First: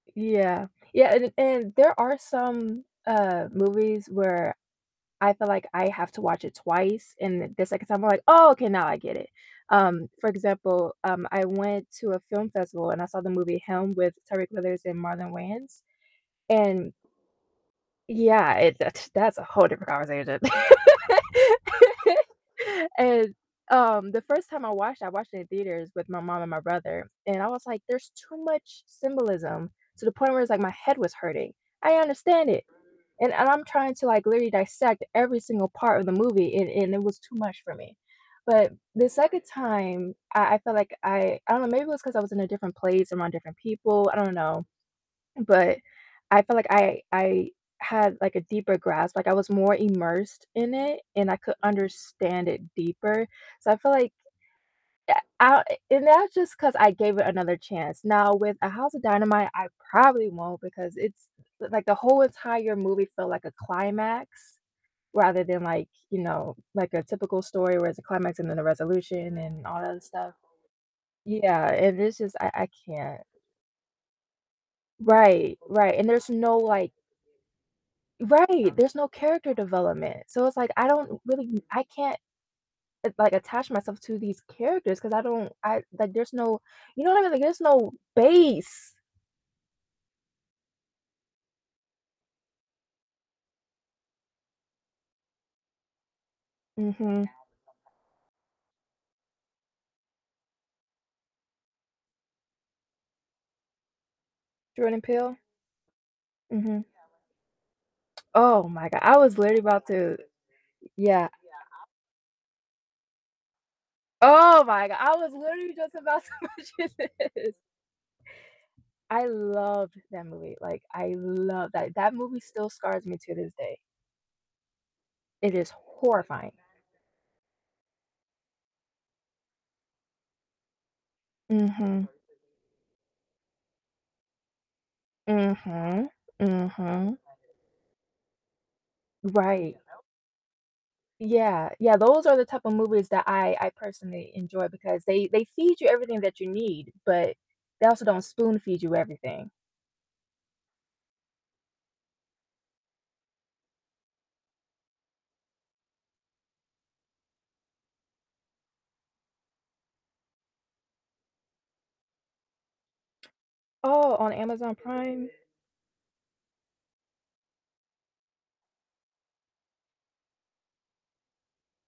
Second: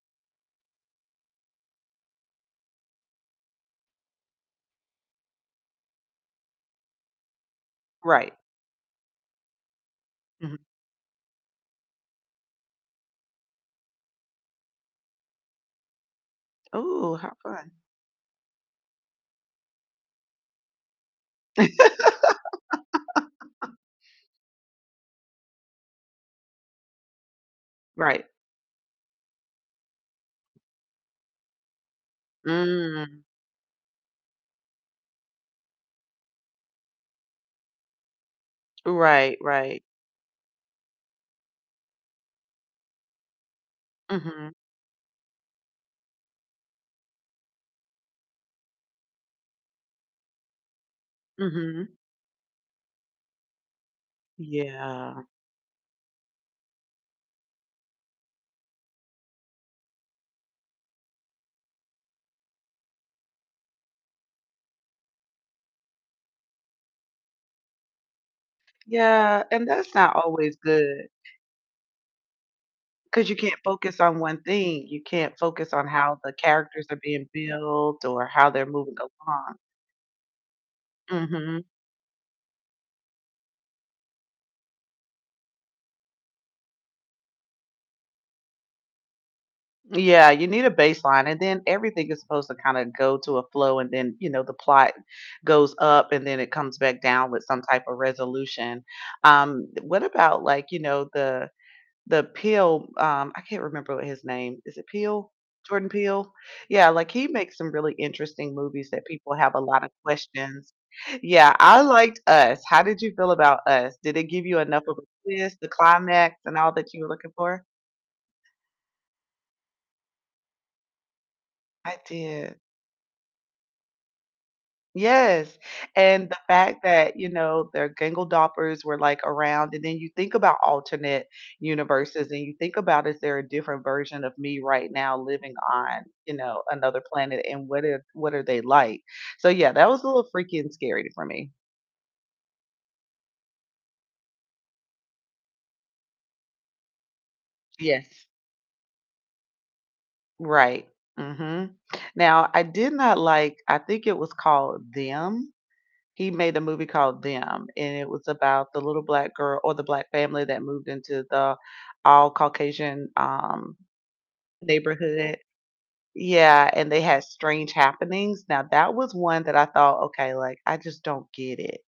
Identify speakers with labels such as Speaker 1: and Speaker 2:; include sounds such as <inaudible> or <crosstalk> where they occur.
Speaker 1: Yeah. Yeah, and and there are some, uh, movies where I feel like I have to watch it twice, and the 2nd time I'm like,
Speaker 2: Right.
Speaker 1: "Oh, okay, now I get it." Um, for
Speaker 2: Mhm.
Speaker 1: example, um, I went to a film festival and I saw the movie Helm with Tyriq Withers and Marlon Wayans. And
Speaker 2: Ooh, how fun.
Speaker 1: Yeah, it that's a whole different conversation. <laughs> And,
Speaker 2: <laughs>
Speaker 1: um, the 1st time I watched, I watched it in theaters with my mom and my brother, and I was like, "There's
Speaker 2: Right.
Speaker 1: too much symbolism to the point where it's like my head was hurting." I understand it,
Speaker 2: Mm.
Speaker 1: and and I'm trying to, like, literally dissect every single part of the movie and and it was too much for me. But the
Speaker 2: Right,
Speaker 1: 2nd
Speaker 2: right.
Speaker 1: time, I I felt like I I don't know, maybe it was 'cause I was in a different place around different people, I don't
Speaker 2: Mhm.
Speaker 1: know. But I felt like I I had, like, a deeper grasp, like, I was more immersed in it, and I could
Speaker 2: Mhm.
Speaker 1: understand it deeper. So I feel like yeah,
Speaker 2: Yeah.
Speaker 1: I and that's just 'cause I gave it another chance. Now, with A House of Dynamite, I probably won't because it's l like the whole entire movie felt like a climax rather than, like, you know, like a typical story where it's a climax and then a resolution
Speaker 2: Yeah,
Speaker 1: and
Speaker 2: and
Speaker 1: all
Speaker 2: that's
Speaker 1: that
Speaker 2: not
Speaker 1: stuff.
Speaker 2: always good.
Speaker 1: Yeah, and it's just I I can't
Speaker 2: 'Cause you can't focus on 1 thing. You can't
Speaker 1: Right,
Speaker 2: focus on
Speaker 1: right, and
Speaker 2: how
Speaker 1: there's
Speaker 2: the
Speaker 1: no
Speaker 2: characters
Speaker 1: like
Speaker 2: are being built or how they're
Speaker 1: right, there's
Speaker 2: moving
Speaker 1: no character
Speaker 2: along.
Speaker 1: development. So it's like I don't really
Speaker 2: Mhm.
Speaker 1: I can't, l like, attach myself to these characters 'cause I don't I like there's no you know what I mean? Like there's no base.
Speaker 2: Yeah, you need a baseline, and then everything is supposed to kinda go to a flow and then, you know, the plot goes up and then it comes back
Speaker 1: Mhm.
Speaker 2: down with some type of resolution. Um, what about, like, you know, the the Peele um, I can't remember what his name. Is it
Speaker 1: Jordan
Speaker 2: Peele?
Speaker 1: Peele?
Speaker 2: Jordan Peele?
Speaker 1: Mhm.
Speaker 2: Yeah, like, he makes some really interesting
Speaker 1: Oh my
Speaker 2: movies
Speaker 1: god,
Speaker 2: that
Speaker 1: I
Speaker 2: people
Speaker 1: was
Speaker 2: have
Speaker 1: literally
Speaker 2: a lot
Speaker 1: about
Speaker 2: of
Speaker 1: to
Speaker 2: questions.
Speaker 1: yeah.
Speaker 2: Yeah, I liked Us, how did you feel about Us? Did it give you
Speaker 1: Oh
Speaker 2: enough
Speaker 1: my god,
Speaker 2: of a
Speaker 1: I was
Speaker 2: twist, the
Speaker 1: literally just about
Speaker 2: climax, and
Speaker 1: to
Speaker 2: all that
Speaker 1: mention
Speaker 2: you were looking
Speaker 1: this.
Speaker 2: for?
Speaker 1: I loved that movie. Like I love that,
Speaker 2: I
Speaker 1: that movie
Speaker 2: did.
Speaker 1: still scars me to this day. It
Speaker 2: Yes,
Speaker 1: is
Speaker 2: and the
Speaker 1: horrifying.
Speaker 2: fact that, you know, their doppelgängers were, like, around, and then you think about alternate
Speaker 1: Mhm.
Speaker 2: universes and you think about is there a different version of me right now living on,
Speaker 1: Mhm,
Speaker 2: you know, another
Speaker 1: mhm.
Speaker 2: planet, and what if what are they like? So yeah,
Speaker 1: Right.
Speaker 2: that was a little freaky and scary for me.
Speaker 1: Yeah. Yeah, those are the type of movies that I I personally enjoy because they they feed you everything that you need, but they also don't
Speaker 2: Yes.
Speaker 1: spoon feed you everything.
Speaker 2: Right. Mhm. Now, I did not like, I think it was called Them? He made a movie called Them, and it was about the little Black girl or the Black family that moved into the all Caucasian, um,
Speaker 1: Oh, on Amazon Prime?
Speaker 2: neighborhood. Yeah, and they had strange happenings. Now, that was one that I thought, "Okay, like, I just don't get it."